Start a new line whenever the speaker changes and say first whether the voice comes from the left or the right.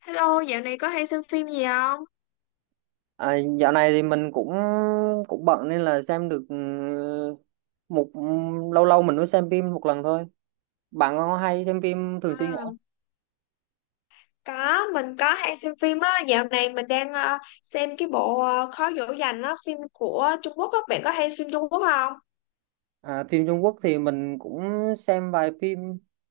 left: Hello, dạo này có hay xem phim gì không?
right: À, dạo này thì mình cũng cũng bận nên là xem được một lâu lâu mình mới xem phim một lần thôi. Bạn có hay xem phim thường xuyên hả?
left: À, có mình có hay xem phim á. Dạo này mình đang xem cái bộ Khó dỗ dành á, phim của Trung Quốc á. Bạn có hay phim Trung Quốc không?
right: À, phim Trung Quốc thì mình cũng xem vài phim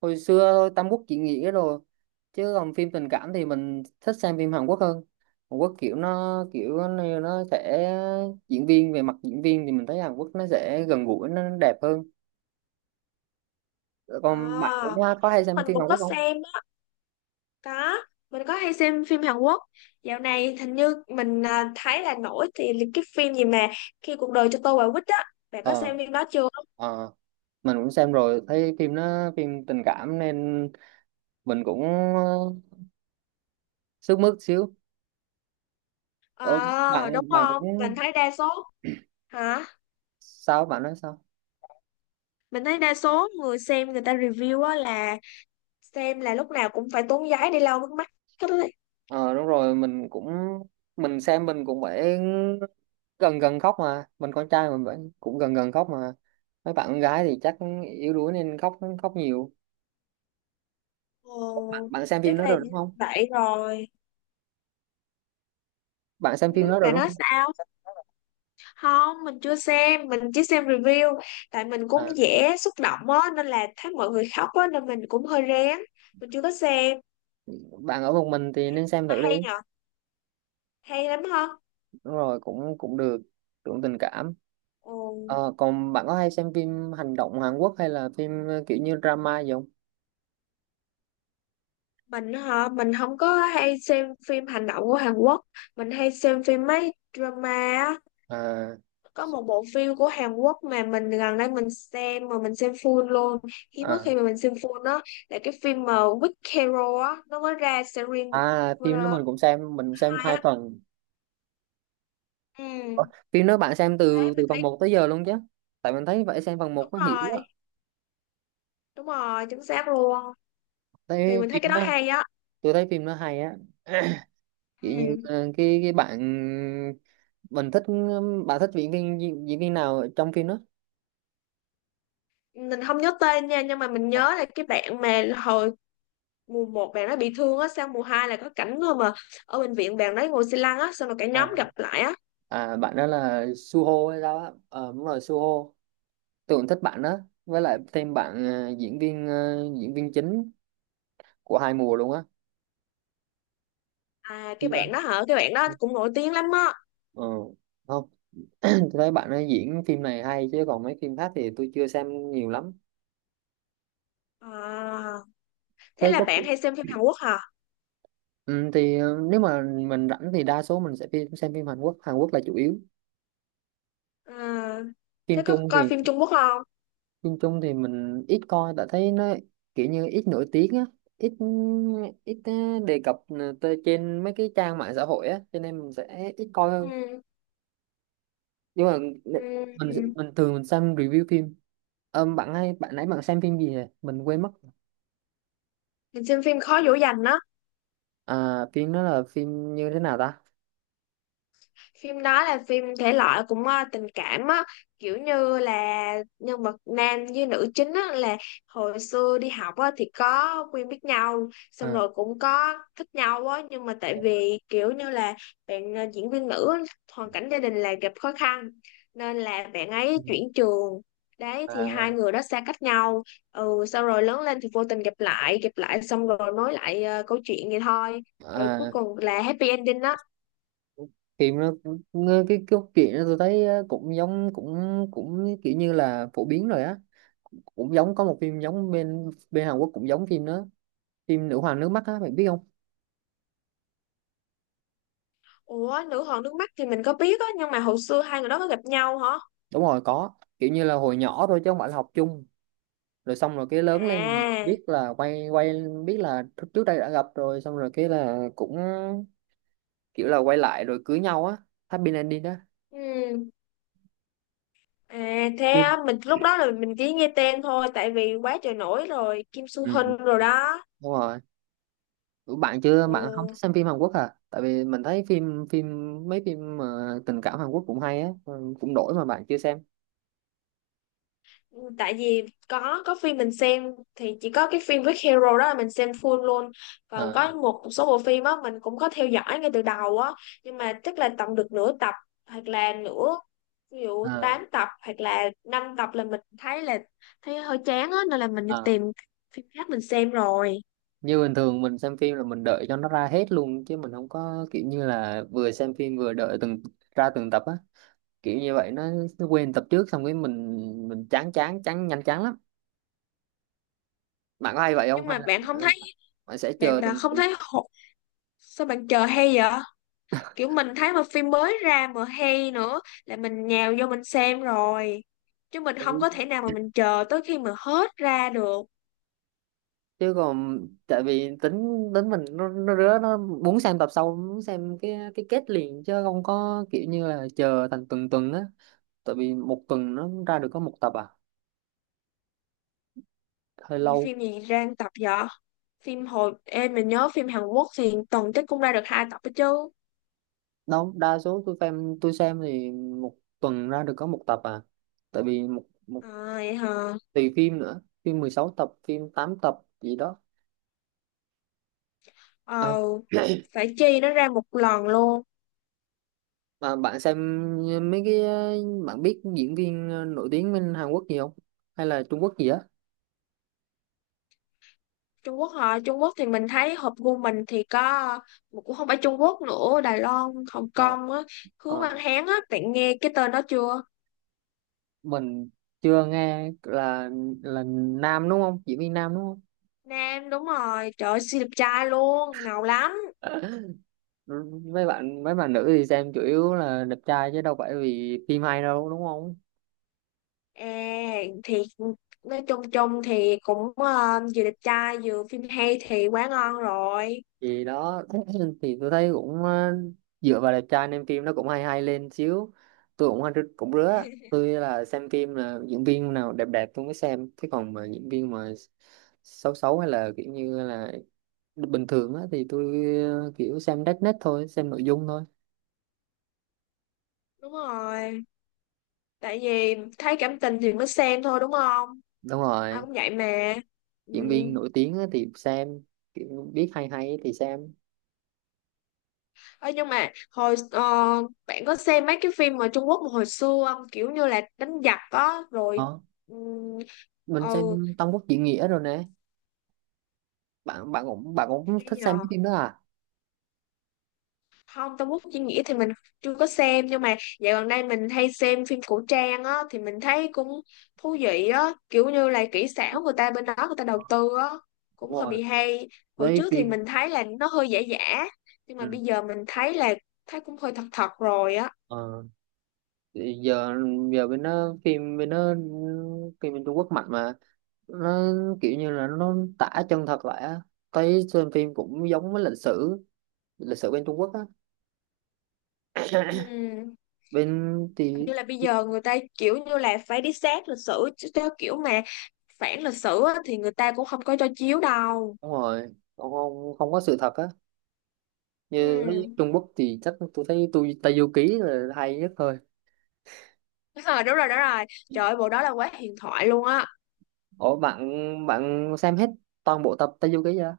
right: hồi xưa thôi, Tam Quốc diễn nghĩa rồi. Chứ còn phim tình cảm thì mình thích xem phim Hàn Quốc hơn. Hàn Quốc kiểu nó sẽ diễn viên, về mặt diễn viên thì mình thấy Hàn Quốc nó sẽ gần gũi, nó đẹp hơn.
left: À,
right: Còn bạn cũng có
left: Hàn
right: hay
left: Quốc
right: xem
left: mình
right: phim
left: cũng
right: Hàn Quốc
left: có
right: không?
left: xem á, có, mình có hay xem phim Hàn Quốc. Dạo này hình như mình thấy là nổi thì là cái phim gì mà khi cuộc đời cho tôi quả quýt á, bạn có
right: Ờ.
left: xem phim đó chưa?
right: Ờ. Mình cũng xem rồi, thấy phim nó phim tình cảm nên mình cũng ờ, sức mướt xíu. ờ,
left: Ờ, đúng
right: bạn bạn cũng,
left: không? Mình thấy đa số. Hả?
right: sao bạn nói sao?
left: Mình thấy đa số người xem, người ta review á, là xem là lúc nào cũng phải tốn giấy đi lau nước mắt hết đấy.
right: Ờ đúng rồi, mình cũng, mình xem mình cũng phải gần gần khóc mà, mình con trai mình vẫn cũng gần gần khóc mà, mấy bạn con gái thì chắc yếu đuối nên khóc khóc nhiều. bạn,
left: Ồ,
right: bạn xem phim
left: chắc
right: đó
left: là
right: rồi đúng không?
left: vậy rồi.
right: Bạn xem
left: Ừ,
right: phim đó rồi
left: bạn
right: đúng
left: nói
right: không?
left: sao? Không, mình chưa xem, mình chỉ xem review, tại mình
right: À,
left: cũng dễ xúc động á, nên là thấy mọi người khóc á nên mình cũng hơi rén. Mình chưa có xem.
right: bạn ở một mình thì nên xem
left: Mà
right: thử đi.
left: hay nhở, hay lắm hả?
right: Đúng rồi, cũng cũng được, cũng tình cảm.
left: Ồ,
right: Ờ, còn bạn có hay xem phim hành động Hàn Quốc hay là phim kiểu như drama gì không?
left: mình hả? Mình không có hay xem phim hành động của Hàn Quốc, mình hay xem phim mấy drama á.
right: À,
left: Có một bộ phim của Hàn Quốc mà mình gần đây mình xem mà mình xem full luôn, hiếm có
right: à,
left: khi mà mình xem full đó, là cái phim mà Weak Hero á, nó mới ra series.
right: à
left: uh,
right: phim đó mình cũng xem, mình xem
left: Hai
right: hai
left: á.
right: phần.
left: Ừ.
right: Ủa, phim đó bạn xem
left: Đấy
right: từ từ
left: mình
right: phần
left: thấy,
right: một tới giờ luôn chứ? Tại mình thấy vậy, xem phần một
left: đúng
right: có hiểu
left: rồi,
right: á.
left: đúng rồi, chính xác luôn, thì
right: Thấy
left: mình thấy
right: phim
left: cái đó
right: đó,
left: hay á.
right: tôi thấy phim đó hay á. Kiểu như
left: Ừ.
right: cái bạn mình thích, bạn thích diễn viên nào ở trong phim đó?
left: Mình không nhớ tên nha, nhưng mà mình
right: À,
left: nhớ là cái bạn mà hồi mùa 1 bạn nó bị thương á, sang mùa 2 là có cảnh thôi mà, ở bệnh viện bạn đấy ngồi xe lăn á, xong rồi cả nhóm
right: à,
left: gặp lại á.
right: à, bạn đó là Suho hay sao á? Ờ đúng rồi, Suho. Tôi cũng thích bạn đó, với lại thêm bạn diễn viên, diễn viên chính của hai mùa luôn á.
left: À, cái
right: Chưa.
left: bạn đó hả? Cái bạn đó cũng nổi tiếng lắm á.
right: Ừ. Không. Tôi thấy bạn ấy diễn phim này hay, chứ còn mấy phim khác thì tôi chưa xem nhiều lắm.
left: À, thế
right: Thế
left: là
right: có,
left: bạn hay xem phim Hàn Quốc hả?
right: ừ, thì nếu mà mình rảnh thì đa số mình sẽ phim, xem phim Hàn Quốc, Hàn Quốc là chủ yếu.
left: À, thế
right: Phim
left: có
right: Trung
left: coi
right: thì,
left: phim Trung Quốc không?
right: phim Trung thì mình ít coi tại thấy nó kiểu như ít nổi tiếng á, ít, ít đề cập tới trên mấy cái trang mạng xã hội á, cho nên mình sẽ ít coi.
left: Ừ.
right: Nhưng mà
left: Ừ.
right: mình mình thường mình xem review phim. Ờ, bạn hay, bạn nãy bạn xem phim gì vậy, mình quên mất.
left: Mình xem phim khó dỗ dành á.
right: À phim đó là phim như thế nào ta?
left: Phim đó là phim thể loại cũng tình cảm á, kiểu như là nhân vật nam với nữ chính á là hồi xưa đi học á thì có quen biết nhau, xong
right: À,
left: rồi cũng có thích nhau á, nhưng mà tại vì kiểu như là bạn diễn viên nữ á, hoàn cảnh gia đình là gặp khó khăn nên là bạn ấy chuyển trường. Đấy thì
right: à,
left: hai người đó xa cách nhau. Ừ, sau rồi lớn lên thì vô tình gặp lại, gặp lại xong rồi nói lại câu chuyện vậy thôi, rồi cuối
right: à,
left: cùng là happy ending á.
right: phim nó cũng- nghe cái câu chuyện đó tôi thấy cũng giống, cũng cũng kiểu như là phổ biến rồi á, cũng giống có một phim giống bên bên Hàn Quốc, cũng giống phim đó, phim Nữ hoàng nước mắt á, bạn biết không?
left: Ủa, nữ hoàng nước mắt thì mình có biết á, nhưng mà hồi xưa hai người đó có gặp nhau hả?
right: Đúng rồi có, kiểu như là hồi nhỏ thôi chứ không phải là học chung, rồi xong rồi cái lớn lên
left: À,
right: biết là quay quay, biết là trước trước đây đã gặp rồi, xong rồi cái là cũng kiểu là quay lại rồi cưới nhau á, happy ending đó.
left: ừ. À thế
right: Phim.
left: á, mình lúc đó là mình chỉ nghe tên thôi tại vì quá trời nổi rồi, Kim Soo
right: Ừ.
left: Hyun rồi đó.
right: Đúng rồi. Ủa, bạn chưa,
left: Ừ.
right: bạn không thích xem phim Hàn Quốc à? Tại vì mình thấy phim phim mấy phim mà tình cảm Hàn Quốc cũng hay á, ừ, cũng đổi mà bạn chưa xem.
left: Ừ, tại vì có phim mình xem thì chỉ có cái phim với hero đó là mình xem full luôn. Còn
right: Ờ.
left: có một số bộ phim á mình cũng có theo dõi ngay từ đầu á, nhưng mà chắc là tầm được nửa tập, hoặc là nửa, ví dụ
right: Ờ.
left: 8 tập hoặc là 5 tập là mình thấy là thấy hơi chán á nên là mình đi
right: Ờ.
left: tìm phim khác mình xem rồi.
right: Như bình thường mình xem phim là mình đợi cho nó ra hết luôn, chứ mình không có kiểu như là vừa xem phim vừa đợi từng ra từng tập á, kiểu như vậy nó quên tập trước xong cái mình chán chán chán, nhanh chán lắm. Bạn có hay vậy không
left: Nhưng
right: hay
left: mà
right: là
left: bạn không thấy,
right: bạn sẽ
left: bạn
right: chờ
left: bạn
right: từng
left: không
right: từng
left: thấy hổ- sao bạn chờ hay vậy? Kiểu mình thấy mà phim mới ra mà hay nữa là mình nhào vô mình xem rồi, chứ mình không
right: từng-
left: có thể nào mà mình chờ tới khi mà hết ra được.
right: chứ còn, tại vì tính tính mình nó rứa, nó muốn xem tập sau, muốn xem cái kết liền, chứ không có kiểu như là chờ thành tuần tuần á. Tại vì một tuần nó ra được có một tập à, hơi
left: Như
right: lâu.
left: phim gì ra 1 tập vậy? Phim hồi em mình nhớ phim Hàn Quốc thì tuần chắc cũng ra được 2 tập đó chứ.
right: Đâu, đa số tôi xem, tôi xem thì một tuần ra được có một tập à, tại vì một một
left: À, vậy hả?
right: tùy phim nữa, phim 16 tập, phim 8 tập gì đó. À,
left: ờ Phải chi nó ra một lần luôn.
right: mà bạn xem mấy cái, bạn biết diễn viên nổi tiếng bên Hàn Quốc gì không? Hay là Trung Quốc gì á?
left: Trung Quốc hả? Trung Quốc thì mình thấy hợp gu mình thì có, mà cũng không phải Trung Quốc nữa, Đài Loan Hồng
right: À,
left: Kông á, Hứa
right: ờ,
left: Văn Hán á, bạn nghe cái tên đó chưa?
right: mình chưa nghe, là nam đúng không? Diễn viên nam đúng không?
left: Nam đúng rồi, trời ơi, siêu đẹp trai luôn, ngầu lắm.
right: Mấy bạn nữ thì xem chủ yếu là đẹp trai chứ đâu phải vì phim hay đâu đúng không?
left: À, thì nói chung chung thì cũng vừa đẹp trai vừa phim hay thì quá ngon rồi.
right: Thì đó. Thì tôi thấy cũng dựa vào đẹp trai nên phim nó cũng hay hay lên xíu. Tôi cũng cũng rứa, tôi là xem phim là diễn viên nào đẹp đẹp tôi mới xem, chứ còn mà diễn viên mà xấu xấu hay là kiểu như là bình thường á thì tôi kiểu xem đất nét thôi, xem nội dung thôi.
left: Đúng rồi, tại vì thấy cảm tình thì mới xem thôi đúng không?
right: Đúng
left: Ai
right: rồi,
left: cũng vậy mà. Ừ.
right: diễn viên nổi tiếng á thì xem, kiểu biết hay hay thì xem.
left: Ơ, nhưng mà hồi bạn có xem mấy cái phim ở Trung Quốc mà hồi xưa không? Kiểu như là đánh giặc á rồi
right: Ờ,
left: ừ,
right: mình
left: ừ,
right: xem Tam Quốc Diễn Nghĩa rồi nè. Bạn bạn cũng, bạn cũng
left: cái
right: thích
left: nhỉ?
right: xem mấy phim đó à?
left: Không, Tông Quốc Diễn Nghĩa thì mình chưa có xem, nhưng mà dạo gần đây mình hay xem phim cổ trang á, thì mình thấy cũng thú vị á, kiểu như là kỹ xảo người ta bên đó người ta đầu
right: Ờ,
left: tư á,
right: đúng
left: cũng hơi
right: rồi
left: bị hay. Hồi
right: với
left: trước thì
right: phim.
left: mình thấy là nó hơi giả giả, nhưng mà
right: Ừ.
left: bây giờ mình thấy là thấy cũng hơi thật thật rồi á.
right: Ờ, thì giờ, giờ bên nó phim bên nó, phim bên Trung Quốc mạnh mà, nó kiểu như là nó tả chân thật lại á, thấy xem phim cũng giống với lịch sử, lịch sử bên Trung Quốc á.
left: Ừm,
right: Bên
left: hình như
right: thì,
left: là bây giờ người ta kiểu như là phải đi sát lịch sử, chứ theo kiểu mà phản lịch sử á thì người ta cũng không có cho chiếu đâu.
right: đúng rồi, không không có sự thật á. Như thấy
left: Ừm.
right: Trung Quốc thì chắc tôi thấy tôi Tây Du Ký là hay nhất thôi.
left: Đúng rồi, đúng rồi, đúng rồi, trời ơi, bộ đó là quá huyền thoại luôn á.
right: Ủa bạn, bạn xem hết toàn bộ tập Tây Du Ký chưa?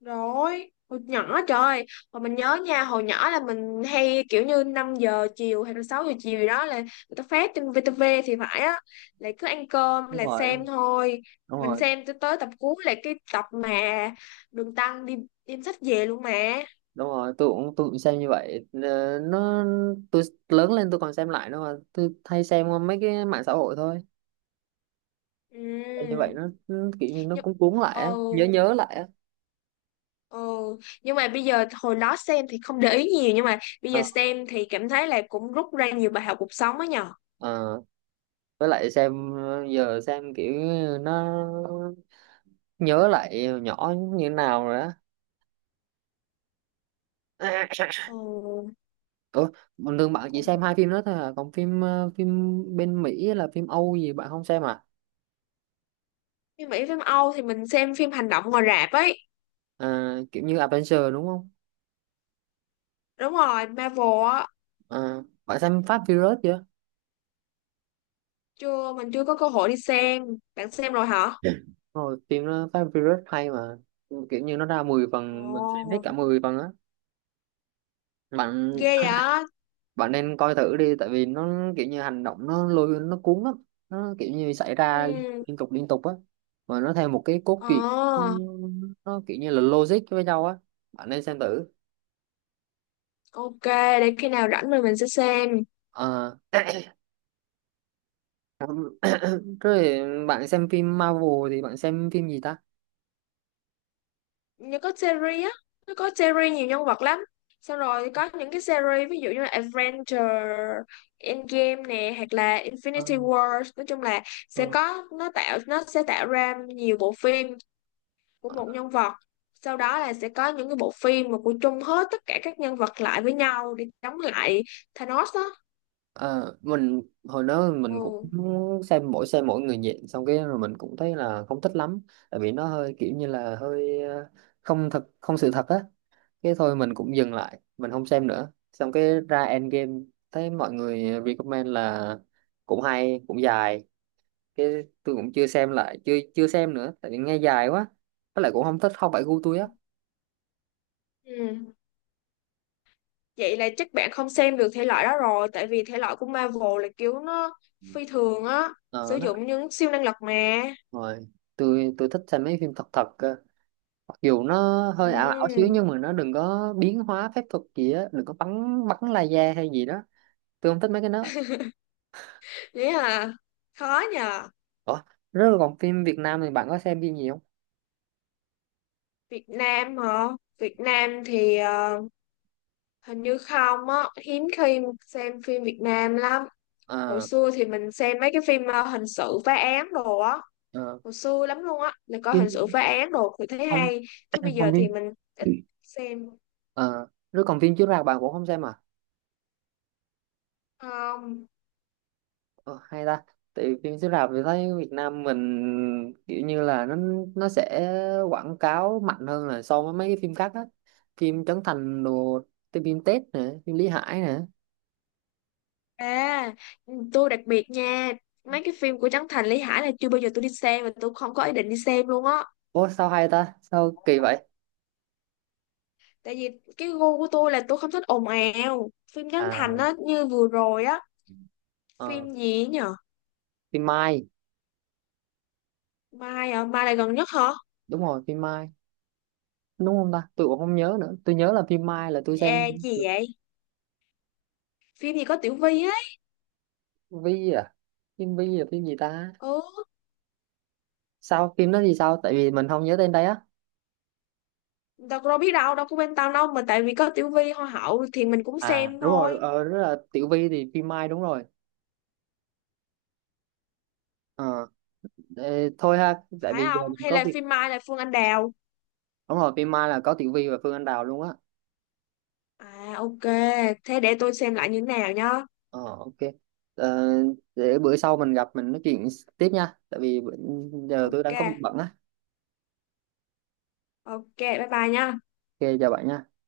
left: Rồi, hồi nhỏ trời, hồi mình nhớ nha, hồi nhỏ là mình hay kiểu như 5 giờ chiều hay là 6 giờ chiều gì đó là người ta phát trên VTV thì phải á, lại cứ ăn cơm
right: Đúng
left: là
right: rồi,
left: xem
right: đúng,
left: thôi.
right: đúng
left: Mình
right: rồi,
left: xem tới tới tập cuối là cái tập mà Đường Tăng đi đem sách về luôn mà.
right: đúng rồi. Tôi cũng xem như vậy. Ờ, nó, tôi lớn lên tôi còn xem lại nữa mà, tôi hay xem qua mấy cái mạng xã hội thôi. Xem như
left: Ừ.
right: vậy nó kiểu như nó
left: Nhưng
right: cũng cuốn lại á,
left: ờ
right: nhớ nhớ lại á.
left: ờ nhưng mà bây giờ hồi đó xem thì không để ý nhiều, nhưng mà bây giờ
right: Ờ,
left: xem thì cảm thấy là cũng rút ra nhiều bài học cuộc sống á nhờ.
right: ờ, với lại xem, giờ xem kiểu nó nhớ lại hồi nhỏ như thế nào rồi á. Ủa, bình thường bạn
left: Ừ.
right: chỉ xem hai phim đó thôi à, còn phim phim bên Mỹ là phim Âu gì bạn không xem à?
left: Phim Mỹ phim Âu thì mình xem phim hành động ngoài rạp ấy.
right: À kiểu như Avengers đúng không?
left: Đúng rồi, Marvel á.
right: À, bạn xem Fast Furious chưa?
left: Chưa, mình chưa có cơ hội đi xem, bạn xem rồi hả?
right: Dạ rồi, phim nó Fast and Furious hay mà, kiểu như nó ra 10 phần, mình xem hết
left: Ồ,
right: cả 10 phần á. bạn
left: ghê vậy.
right: bạn nên coi thử đi, tại vì nó kiểu như hành động nó lôi nó cuốn lắm, nó kiểu như xảy ra liên,
left: Ừ.
right: liên tục liên tục á, mà nó theo một cái cốt truyện, nó,
left: ờ
right: nó kiểu như là logic với nhau á. Bạn nên xem thử.
left: ok, để khi nào rảnh mình sẽ xem.
right: Ờ. Rồi, bạn xem phim Marvel thì bạn xem phim gì ta?
left: Như có series á, nó có series nhiều nhân vật lắm, xong rồi có những cái series ví dụ như là Adventure, Endgame nè, hoặc là
right: Ờ,
left: Infinity War, nói chung là sẽ có, nó sẽ tạo ra nhiều bộ phim của
right: ờ.
left: một nhân vật, sau đó là sẽ có những cái bộ phim mà của chung hết tất cả các nhân vật lại với nhau để chống lại Thanos á.
right: Ờ, mình hồi đó mình cũng
left: Ừ.
right: xem mỗi, xem mỗi người nhện xong cái rồi mình cũng thấy là không thích lắm, tại vì nó hơi kiểu như là hơi không thật, không sự thật á, cái thôi mình cũng dừng lại mình không xem nữa, xong cái ra Endgame, thấy mọi người recommend là cũng hay cũng dài, cái tôi cũng chưa xem lại, chưa chưa xem nữa, tại vì nghe dài quá, với lại cũng không thích, không phải gu tôi á.
left: Ừ. Vậy là chắc bạn không xem được thể loại đó rồi, tại vì thể loại của Marvel là kiểu nó phi thường á,
right: Ờ
left: sử
right: đó,
left: dụng những siêu năng lực mà.
right: rồi, tôi thích xem mấy phim thật thật cơ, mặc dù nó hơi ảo ảo xíu,
left: Ừ.
right: nhưng mà nó đừng có biến hóa phép thuật gì á, đừng có bắn, bắn laser hay gì đó, tôi không thích mấy cái đó.
left: Thế à, khó nhờ.
right: Ủa, rất là, còn phim Việt Nam thì bạn có xem phim gì không?
left: Việt Nam hả? Việt Nam thì hình như không á, hiếm khi xem phim Việt Nam lắm. Hồi
right: Ờ,
left: xưa thì mình xem mấy cái phim hình sự phá án đồ á,
right: ờ,
left: hồi xưa lắm luôn á, là coi hình sự
right: phim
left: phá án đồ thì thấy
right: không.
left: hay, chứ bây giờ
right: Không phim.
left: thì mình ít xem.
right: Ờ rồi, còn phim chiếu rạp bạn cũng không xem à?
left: Không
right: Ờ, hay ta, tại vì phim chiếu rạp thì thấy Việt Nam mình kiểu như là nó sẽ quảng cáo mạnh hơn là so với mấy cái phim khác á, phim Trấn Thành đồ, phim Tết nè, phim Lý Hải nè.
left: à, tôi đặc biệt nha, mấy cái phim của Trấn Thành Lý Hải là chưa bao giờ tôi đi xem và tôi không có ý định đi xem luôn á,
right: Ủa sao hay ta, sao kỳ vậy?
left: tại vì cái gu của tôi là tôi không thích ồn ào phim Trấn Thành
right: À
left: á, như vừa rồi á,
right: Ờ,
left: phim gì ấy nhở?
right: phim Mai
left: Mai à, Mai là gần nhất hả?
right: đúng rồi, phim Mai đúng không ta, tôi cũng không nhớ nữa, tôi nhớ là phim Mai là tôi xem
left: À,
right: được.
left: gì vậy? Phim gì có Tiểu Vy ấy.
right: Vi à, phim Vi là phim gì ta?
left: Ừ.
right: Sao phim đó thì sao, tại vì mình không nhớ tên đấy á.
left: Đâu có biết đâu, đâu có bên tao đâu, mà tại vì có Tiểu Vy hoa hậu thì mình cũng
right: À
left: xem
right: đúng rồi,
left: thôi.
right: ờ rất là Tiểu Vi thì phim Mai đúng rồi. Ờ, ê, thôi ha, tại
left: Phải
right: vì giờ
left: không,
right: mình
left: hay
right: có
left: là
right: việc.
left: phim Mai là Phương Anh Đào?
right: Đúng rồi, phim Mai là có Tiểu Vi và Phương Anh Đào luôn á.
left: À, ok, thế để tôi xem lại như thế nào nhá.
right: Ờ ok. Ờ, để bữa sau mình gặp mình nói chuyện tiếp nha, tại vì bữa- giờ tôi
left: Ok,
right: đang có việc bận á.
left: ok, bye bye nhá.
right: Ok chào bạn nha.